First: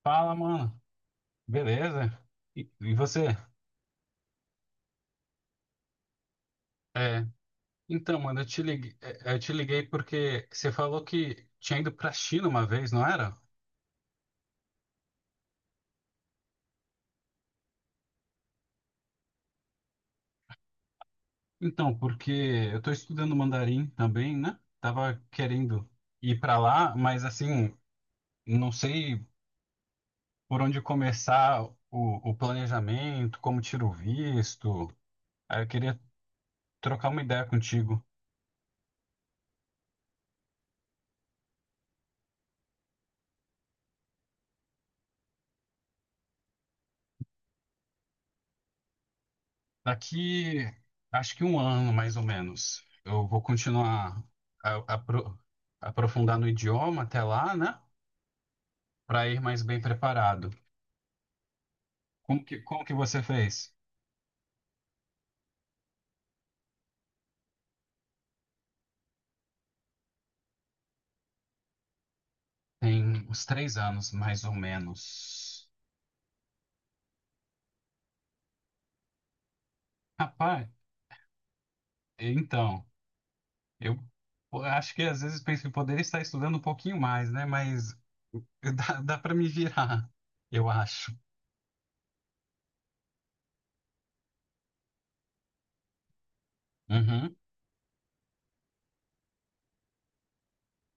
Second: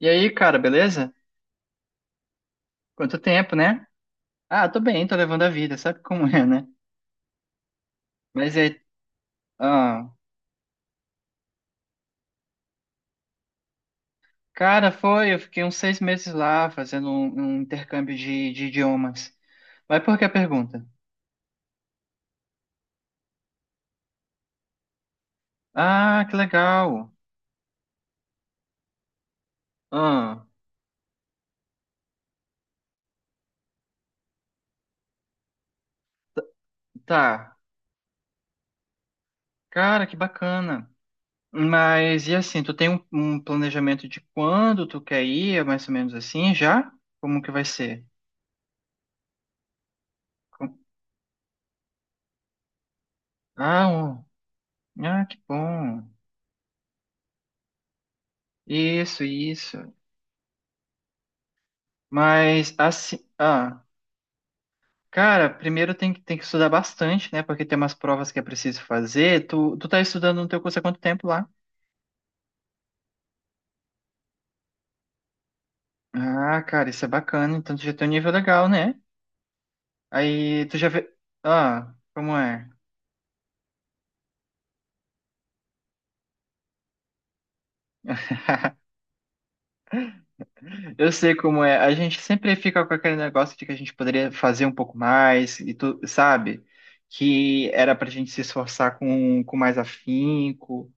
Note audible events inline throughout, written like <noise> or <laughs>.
E aí, Fala, cara, mano. beleza? Beleza? E Quanto você? tempo, né? Tô bem, tô levando a vida, sabe como é, né? É, então, mano, eu Mas te é. liguei, é, eu te liguei Ah, porque você falou que tinha ido pra China uma vez, não era? Foi, eu fiquei uns seis meses lá fazendo um intercâmbio de idiomas. Mas por que a pergunta? Então, porque eu tô estudando mandarim também, né? Tava querendo Ah, que ir pra lá, legal. mas assim, não sei Ah, por onde começar o planejamento, como tiro o visto. Aí eu queria trocar uma ideia tá. contigo. Cara, que bacana. Mas e assim, tu tem um planejamento de quando tu quer ir, é mais ou menos assim, já? Como que vai ser? Daqui, Com- acho que um ano mais ou menos, eu vou Ah, continuar um- a, a ah, apro- que bom. aprofundar no idioma até lá, né? Isso, Para ir mais isso. bem preparado. Como que, Mas como que assim, você fez? Cara, primeiro tem que estudar bastante, né? Porque tem umas provas que é preciso fazer. Tu tá estudando no teu curso há quanto tempo lá? Tem uns 3 anos mais ou menos. Ah, cara, isso é bacana. Então tu já tem um nível legal, né? Rapaz, Aí tu já vê. Ah, como é? então, eu eu acho que às vezes penso que poderia estar estudando um pouquinho mais, né? Mas <laughs> dá para me virar, eu acho. Eu sei como é. A gente sempre fica com aquele negócio de que a gente poderia fazer um pouco mais, e tu sabe? Uhum. Que era pra gente se esforçar com mais afinco.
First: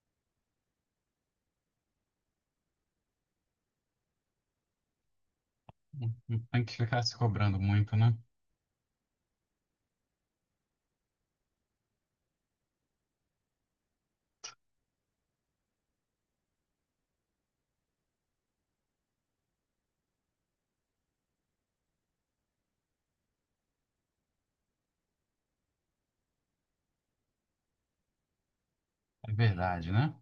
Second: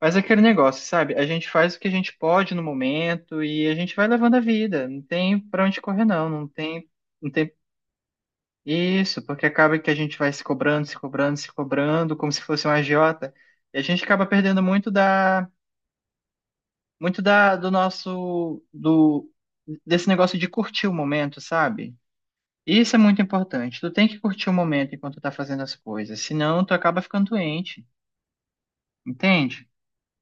Mas é aquele negócio, sabe? A gente faz o que a gente pode no momento e a gente vai levando a vida. Não tem pra onde correr, não. Não Não tem que tem, ficar se não tem cobrando muito, né? isso, porque acaba que a gente vai se cobrando, se cobrando, se cobrando, como se fosse um agiota. E a gente acaba perdendo muito do nosso, desse negócio de curtir o momento, sabe? Isso é muito importante. Tu tem que curtir o momento enquanto tu tá fazendo as coisas, senão tu acaba ficando doente, É entende? verdade, né?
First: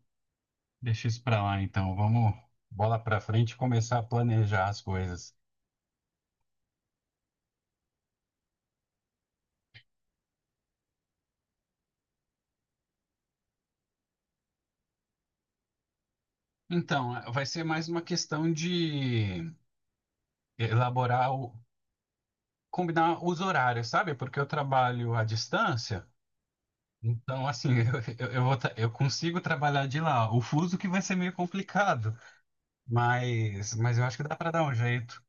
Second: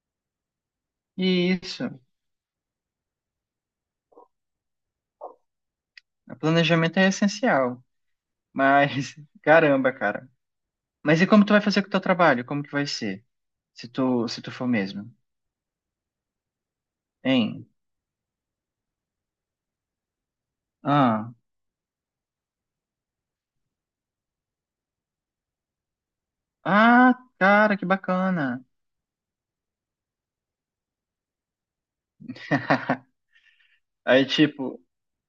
Deixa isso para E lá, então. isso, Vamos bola para frente e começar a planejar as coisas. o planejamento é essencial. Mas, <laughs> caramba, cara. Mas e como tu vai fazer com o teu trabalho? Como que vai ser? Se tu for mesmo, Então, vai ser hein? mais uma questão de elaborar Ah, combinar os horários, sabe? Porque eu trabalho à distância, ah, então assim, cara, que <laughs> eu, eu, eu vou bacana. tra- eu consigo trabalhar de lá. O fuso que vai ser meio complicado, <laughs> mas eu acho que Aí, dá para dar um jeito.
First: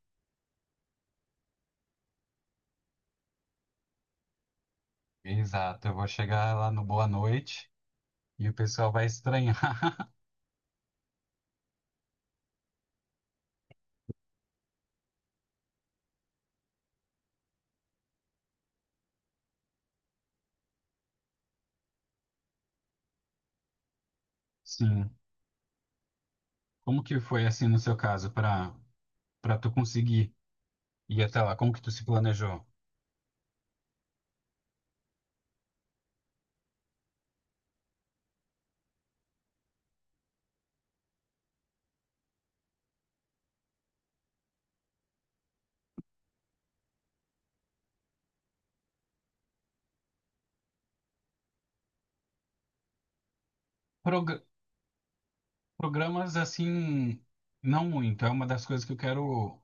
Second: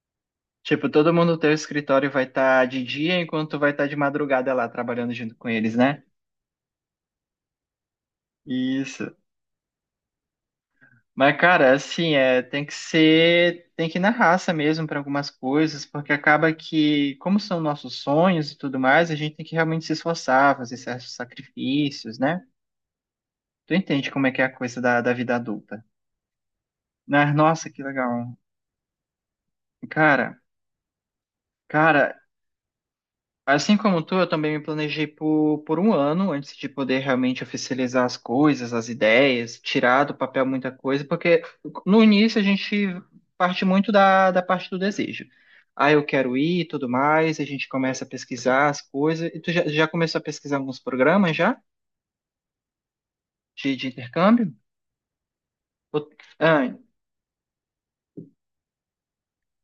tipo, todo mundo no teu escritório vai estar de dia enquanto tu vai estar de madrugada lá trabalhando junto com eles, Exato, eu né? vou chegar lá no Boa Noite e o pessoal vai Isso. estranhar. <laughs> Mas, cara, assim, é, tem que ir na raça mesmo para algumas coisas, porque acaba que, como são nossos sonhos e tudo mais, a gente tem que realmente se esforçar, fazer certos sacrifícios, né? Tu entende como é que é a coisa da Sim. vida adulta. Como que Né? foi assim Nossa, no que seu caso legal. para tu conseguir? Cara, E até lá, como que tu se cara, planejou? assim como tu, eu também me planejei por um ano antes de poder realmente oficializar as coisas, as ideias, tirar do papel muita coisa, porque no início a gente parte muito da parte do desejo. Ah, eu quero ir e tudo mais, a gente começa a pesquisar as coisas. E tu já começou a pesquisar alguns programas já? De Progra- intercâmbio? Ou- programas Ah, assim, não muito. É uma das coisas que eu quero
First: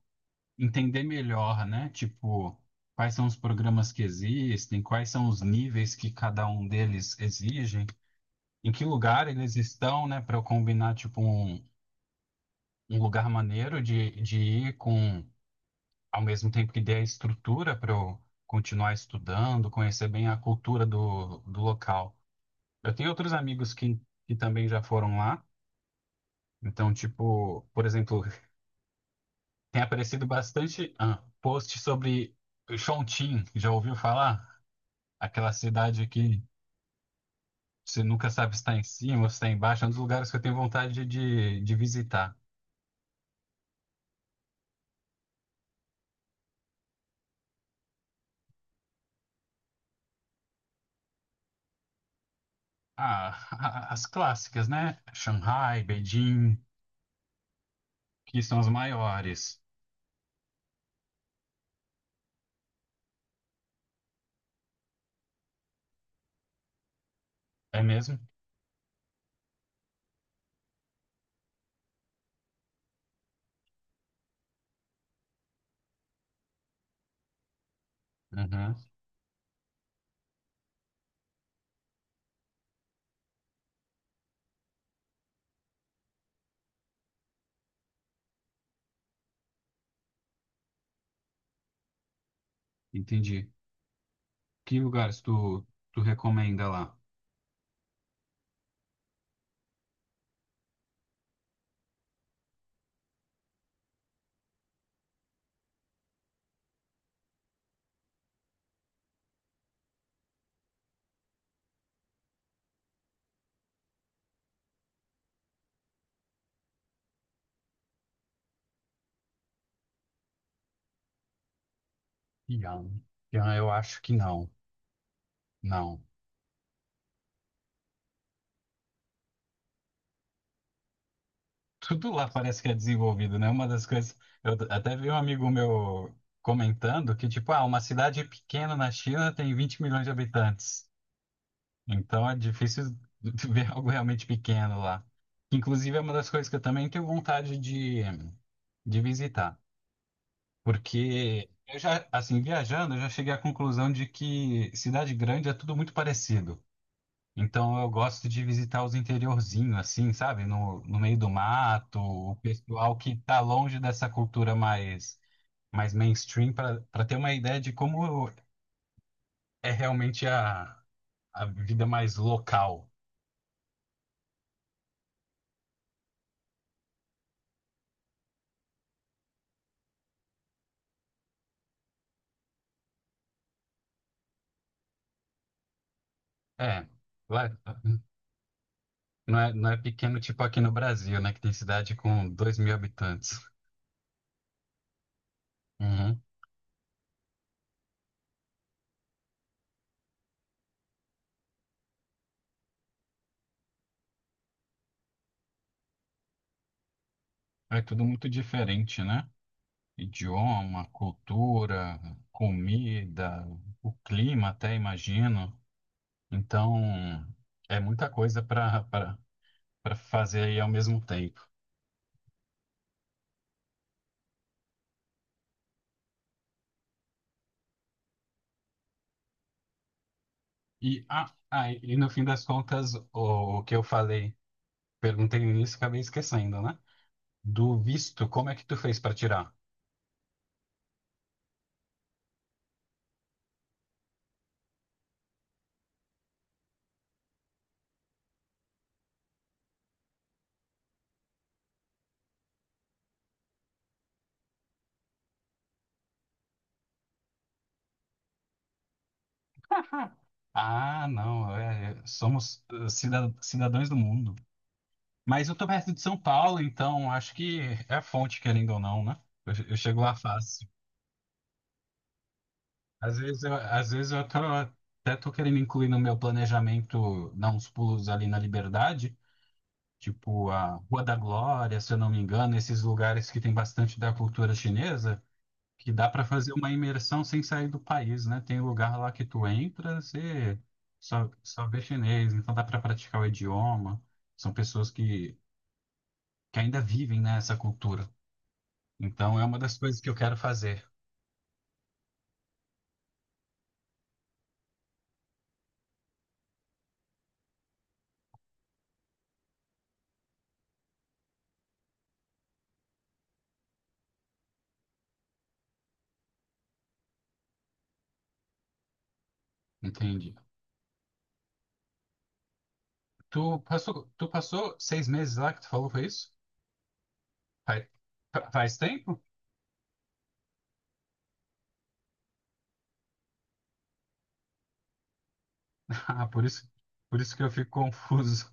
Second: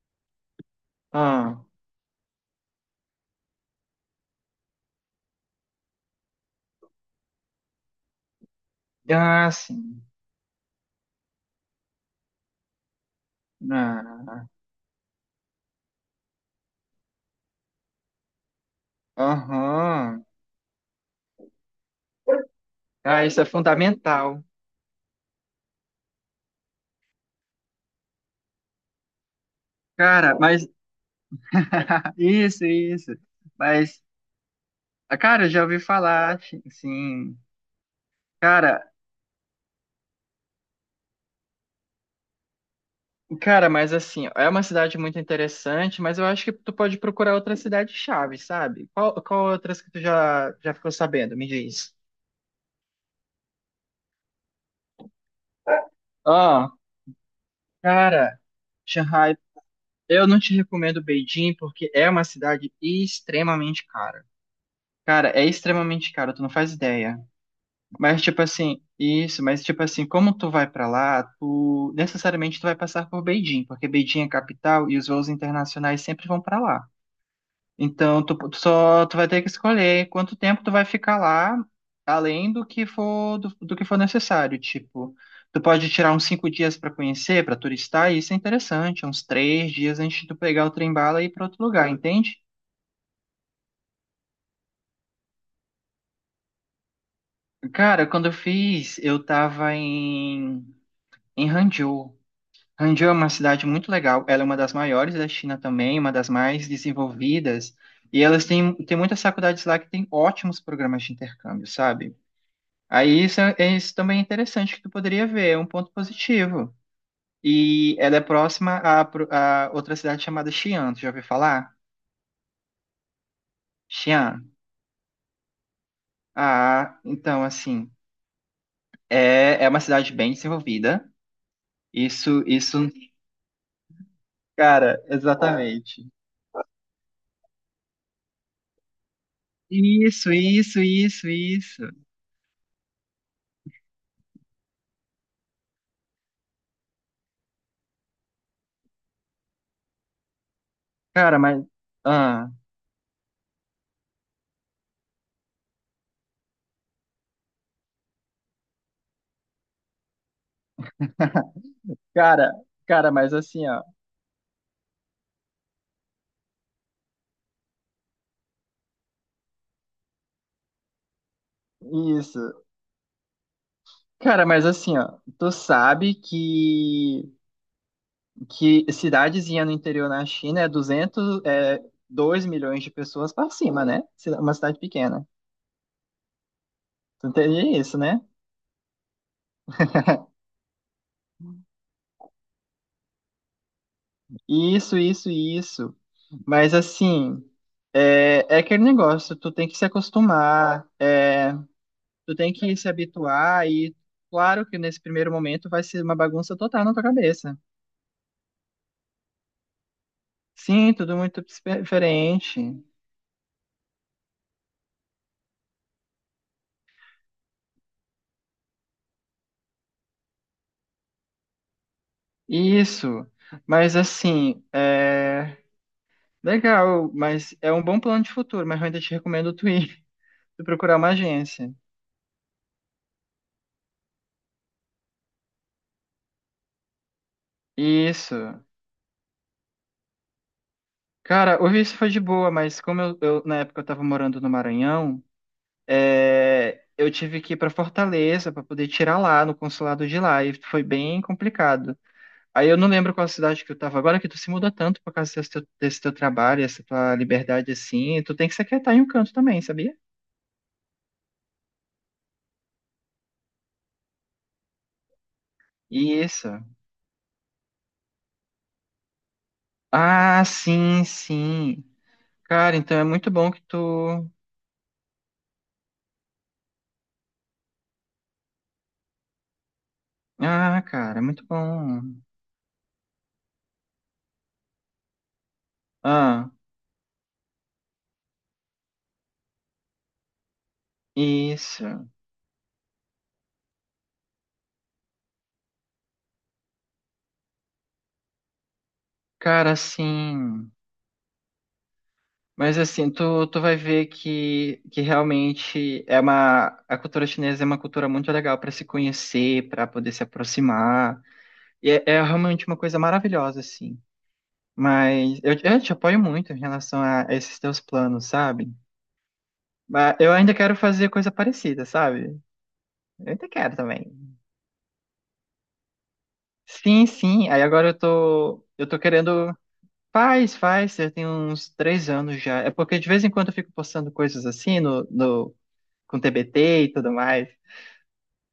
entender ah, melhor, né? Tipo, quais são os programas que existem, quais são os níveis que cada um deles exigem, em que lugar eles sim. estão, né? Para eu combinar, tipo, um lugar maneiro de Ah. ir com, ao mesmo tempo que dê a estrutura para eu continuar estudando, conhecer Aham. bem a cultura do local. Eu tenho Ah, outros isso é amigos que fundamental. também já foram lá. Então, tipo, por exemplo, tem aparecido Cara, mas. bastante post <laughs> sobre Isso, isso. Chongqing. Já ouviu Mas, falar? ah, cara, eu Aquela já ouvi cidade falar, que sim. você nunca sabe se está em Cara, cima ou se está embaixo. É um dos lugares que eu tenho vontade de visitar. cara, mas assim, é uma cidade muito interessante, mas eu acho que tu pode procurar outra cidade chave, sabe? Qual outras que tu já ficou sabendo? Me diz. Ah, <laughs> as clássicas, né? Shanghai, Beijing, Ah, cara, que são as Shanghai, maiores. eu não te recomendo Beijing porque é uma cidade extremamente cara. Cara, é extremamente caro, tu não faz ideia. É mesmo? Mas tipo assim, como tu vai pra lá, tu vai passar por Beijing, porque Beijing é capital e os voos internacionais sempre vão pra lá. Então Uhum, tu vai ter que escolher quanto tempo tu vai ficar lá, além do que for do que for necessário. Tipo, tu pode tirar uns cinco dias pra conhecer, pra turistar, e isso é interessante, uns três dias antes de tu pegar o trem-bala e ir pra outro lugar, entende? entendi. Que lugares tu recomenda lá? Cara, quando eu fiz, eu tava em Hangzhou. Hangzhou é uma cidade muito legal. Ela é uma das maiores da China também, uma das mais desenvolvidas. E elas têm muitas faculdades lá que têm ótimos programas de intercâmbio, sabe? Aí isso, é, é isso também é interessante que tu poderia ver, é um ponto positivo. E ela é próxima a, a outra cidade chamada Xi'an. Tu já ouviu falar? Yang. Yang, eu acho que Xi'an. não. Não. Ah, então, assim, é uma cidade bem desenvolvida. Tudo lá Isso, parece que é isso, desenvolvido, né? Uma das coisas. Eu até cara, vi um amigo exatamente. meu comentando que, tipo, uma cidade pequena na China tem 20 milhões de Isso, isso, habitantes. isso, isso. Então é difícil <laughs> ver algo realmente pequeno lá. Inclusive, é uma das coisas que eu também tenho vontade de visitar. Cara, Porque mas. eu já, assim, Ah. viajando, eu já cheguei à conclusão de que cidade grande é tudo muito parecido. Então eu gosto de visitar os interiorzinhos, assim, sabe? No meio do mato, o Cara, pessoal cara, que mas tá assim, longe ó, dessa cultura mais mainstream, para ter uma ideia de como é realmente a vida mais isso. local. Cara, mas assim, ó, tu sabe que cidadezinha no interior na China é 200, é 2 milhões de pessoas pra cima, né? Uma cidade pequena. É, Tu lá- entende isso, né? não é pequeno tipo aqui no Brasil, né? Que tem cidade com 2 mil habitantes. Isso, isso, isso. Uhum. Mas assim, é, é aquele negócio, tu tem que se acostumar, é, tu tem que se habituar e claro que nesse primeiro momento vai ser uma bagunça total na tua cabeça. É tudo muito diferente, né? Idioma, Sim, tudo muito cultura, diferente. comida, o clima até, imagino. Então, é muita coisa para fazer aí ao mesmo tempo. Isso, mas assim, é legal, mas é um bom plano de futuro, mas eu ainda te recomendo tu ir, <laughs> tu procurar E, uma ah, ah, agência. e no fim das contas, o que eu falei, perguntei no início, e acabei esquecendo, né? Do visto, como é que Isso. tu fez para tirar? Cara, o visto foi de boa, mas como na época eu tava morando no Maranhão, é, eu tive que ir pra Fortaleza pra poder tirar lá no consulado de lá, e foi bem complicado. Aí eu não lembro qual cidade que eu tava agora, que tu se muda tanto por causa desse teu trabalho, essa tua liberdade assim, tu tem que se aquietar em um canto também, sabia? <laughs> Ah, não, somos cidadãos do mundo. Mas eu tô perto de São Isso. Paulo, então acho que é fonte, querendo ou não, né? Eu chego lá Ah, fácil. sim, sim. Cara, então é muito bom que Às vezes eu tu. Tô querendo incluir no meu planejamento dar uns pulos ali na Liberdade, tipo a Ah, Rua da cara, é muito Glória, se eu não me bom. engano, esses lugares que tem bastante da cultura chinesa, que dá para Ah, fazer uma imersão sem sair do país, né? Tem lugar lá que tu entra, você só vê isso. chinês, então dá para praticar o idioma. São pessoas que ainda vivem, né, essa cultura. Então é uma Cara, das coisas que eu quero sim. fazer. Mas assim, tu vai ver que realmente é uma. A cultura chinesa é uma cultura muito legal para se conhecer, para poder se aproximar. E é, é realmente uma coisa maravilhosa, assim. Mas eu te apoio muito em relação a esses teus planos, sabe? Mas eu Entendi. ainda quero fazer coisa parecida, sabe? Eu Tu ainda quero passou, também. tu passou 6 meses lá que tu falou, foi isso? Sim, sim. Aí Faz, agora faz eu tô tempo? <laughs> querendo. Faz, faz. Já tem uns três anos já. É porque de vez em quando eu fico postando coisas assim no, no, com Ah, por isso, TBT e tudo por isso que mais. eu fico confuso.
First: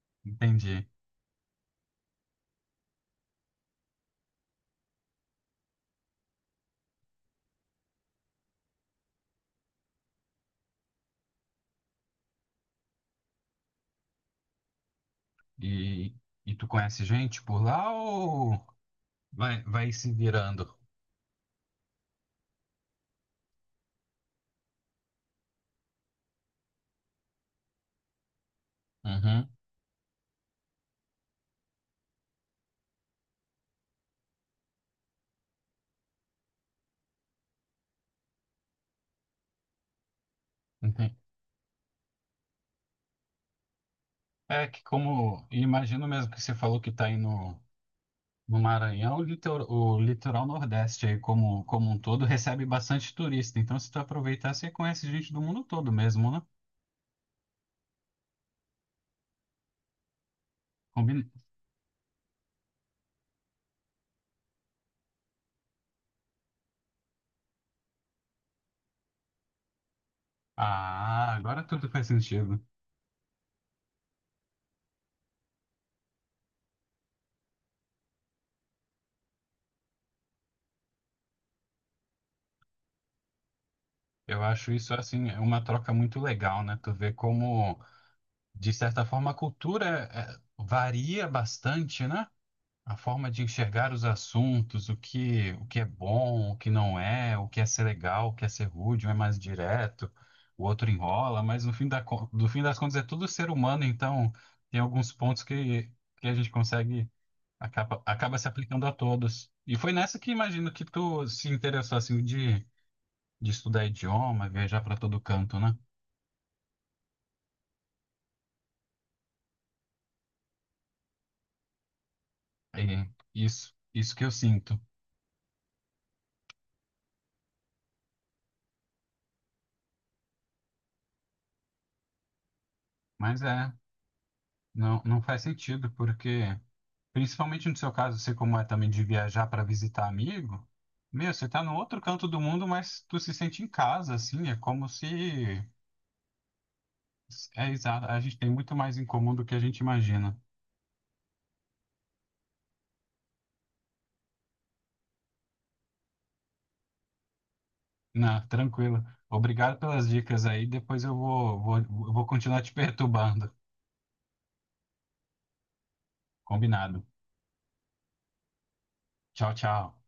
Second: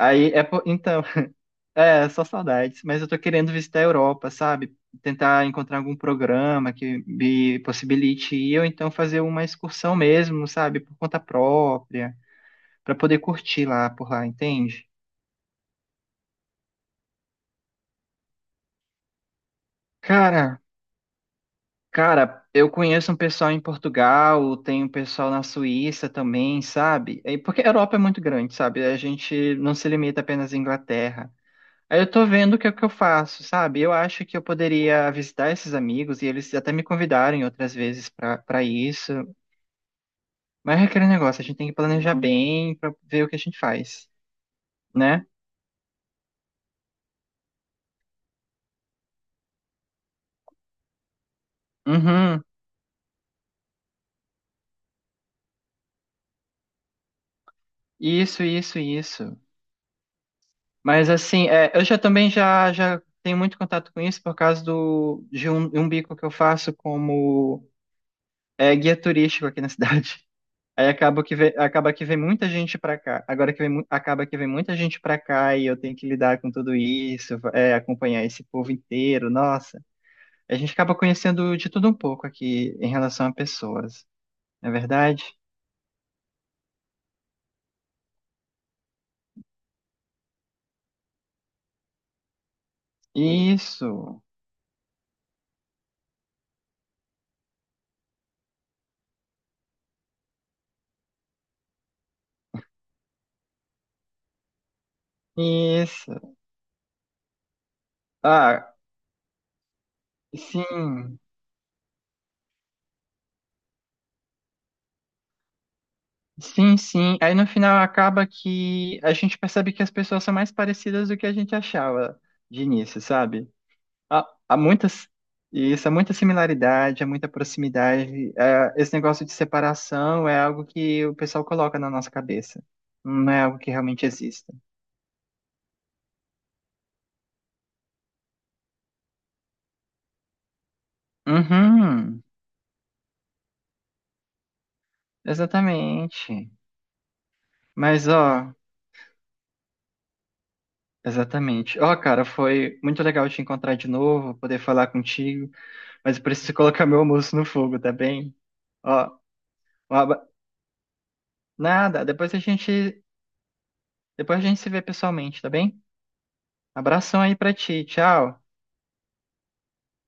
<laughs> é, Entendi. então, <laughs> é só saudades. Mas eu tô querendo visitar a Europa, sabe? Tentar encontrar algum programa que me possibilite ir, ou então fazer uma excursão mesmo, sabe? Por conta própria, pra poder curtir lá por lá, entende? E, e tu conhece gente por lá ou vai se Cara, virando? Cara, eu conheço um pessoal em Portugal, tem um pessoal na Suíça também, sabe? É, porque a Europa é muito grande, sabe? A Uhum, gente não se limita apenas à Inglaterra. Aí eu tô vendo o que é que eu faço, sabe? Eu acho que eu poderia visitar esses amigos e eles até me convidarem outras vezes pra para isso. Mas é aquele entendi. negócio, a gente tem que planejar bem pra ver o que a gente faz, É que né? como, imagino mesmo que você falou que tá aí no, no Maranhão, o litoral Nordeste aí como um todo Uhum. recebe bastante turista. Então se tu aproveitar, você conhece gente do mundo todo mesmo, né? Isso, isso, isso. Mas Combina- assim, é, eu já também já, já tenho muito contato com isso por causa do, de um bico que eu faço como é, guia turístico aqui na <laughs> cidade. Aí Ah, agora tudo acaba que faz vem muita sentido. gente para cá. Agora que acaba que vem muita gente para cá e eu tenho que lidar com tudo isso, é, acompanhar esse povo inteiro. Nossa, a gente acaba conhecendo de tudo um pouco aqui em relação a pessoas, Eu não acho é isso verdade? assim é uma troca muito legal, né? Tu vê como, de certa forma, a cultura varia bastante, né? A forma de enxergar os Isso, assuntos, o que é bom, o que não é, o que é ser legal, o que é ser rude, um é mais direto, o outro enrola, mas no fim das contas é tudo ser humano, então tem alguns pontos que a isso. gente acaba se Ah, aplicando a todos. E foi nessa que imagino que sim. tu se interessou assim de estudar idioma, viajar para todo canto, né? Sim, sim. Aí no final acaba que a gente percebe que as pessoas são mais parecidas do que a gente achava de É início, sabe? isso que Há, eu há sinto. muitas, isso, há muita similaridade, há muita proximidade. É, esse negócio de separação é algo que o pessoal coloca na nossa cabeça. Não é Mas algo que realmente exista. não, não faz sentido, porque, principalmente no seu caso, você como é também de viajar para visitar amigo, meu, você tá no outro Uhum, canto do mundo, mas tu se sente em casa, assim, é como se. exatamente. É exato, Mas, a gente tem ó, muito mais em comum do que a gente imagina. exatamente. Ó, cara, foi muito legal te encontrar de novo, poder falar contigo, mas eu preciso <laughs> colocar meu almoço no fogo, tá bem? Não, tranquilo. Ó, Obrigado Um pelas abra- dicas aí, depois eu vou, vou, nada, vou continuar te <laughs> perturbando. depois a gente se vê pessoalmente, tá bem? Combinado. Abração aí pra ti, tchau. Tchau, tchau.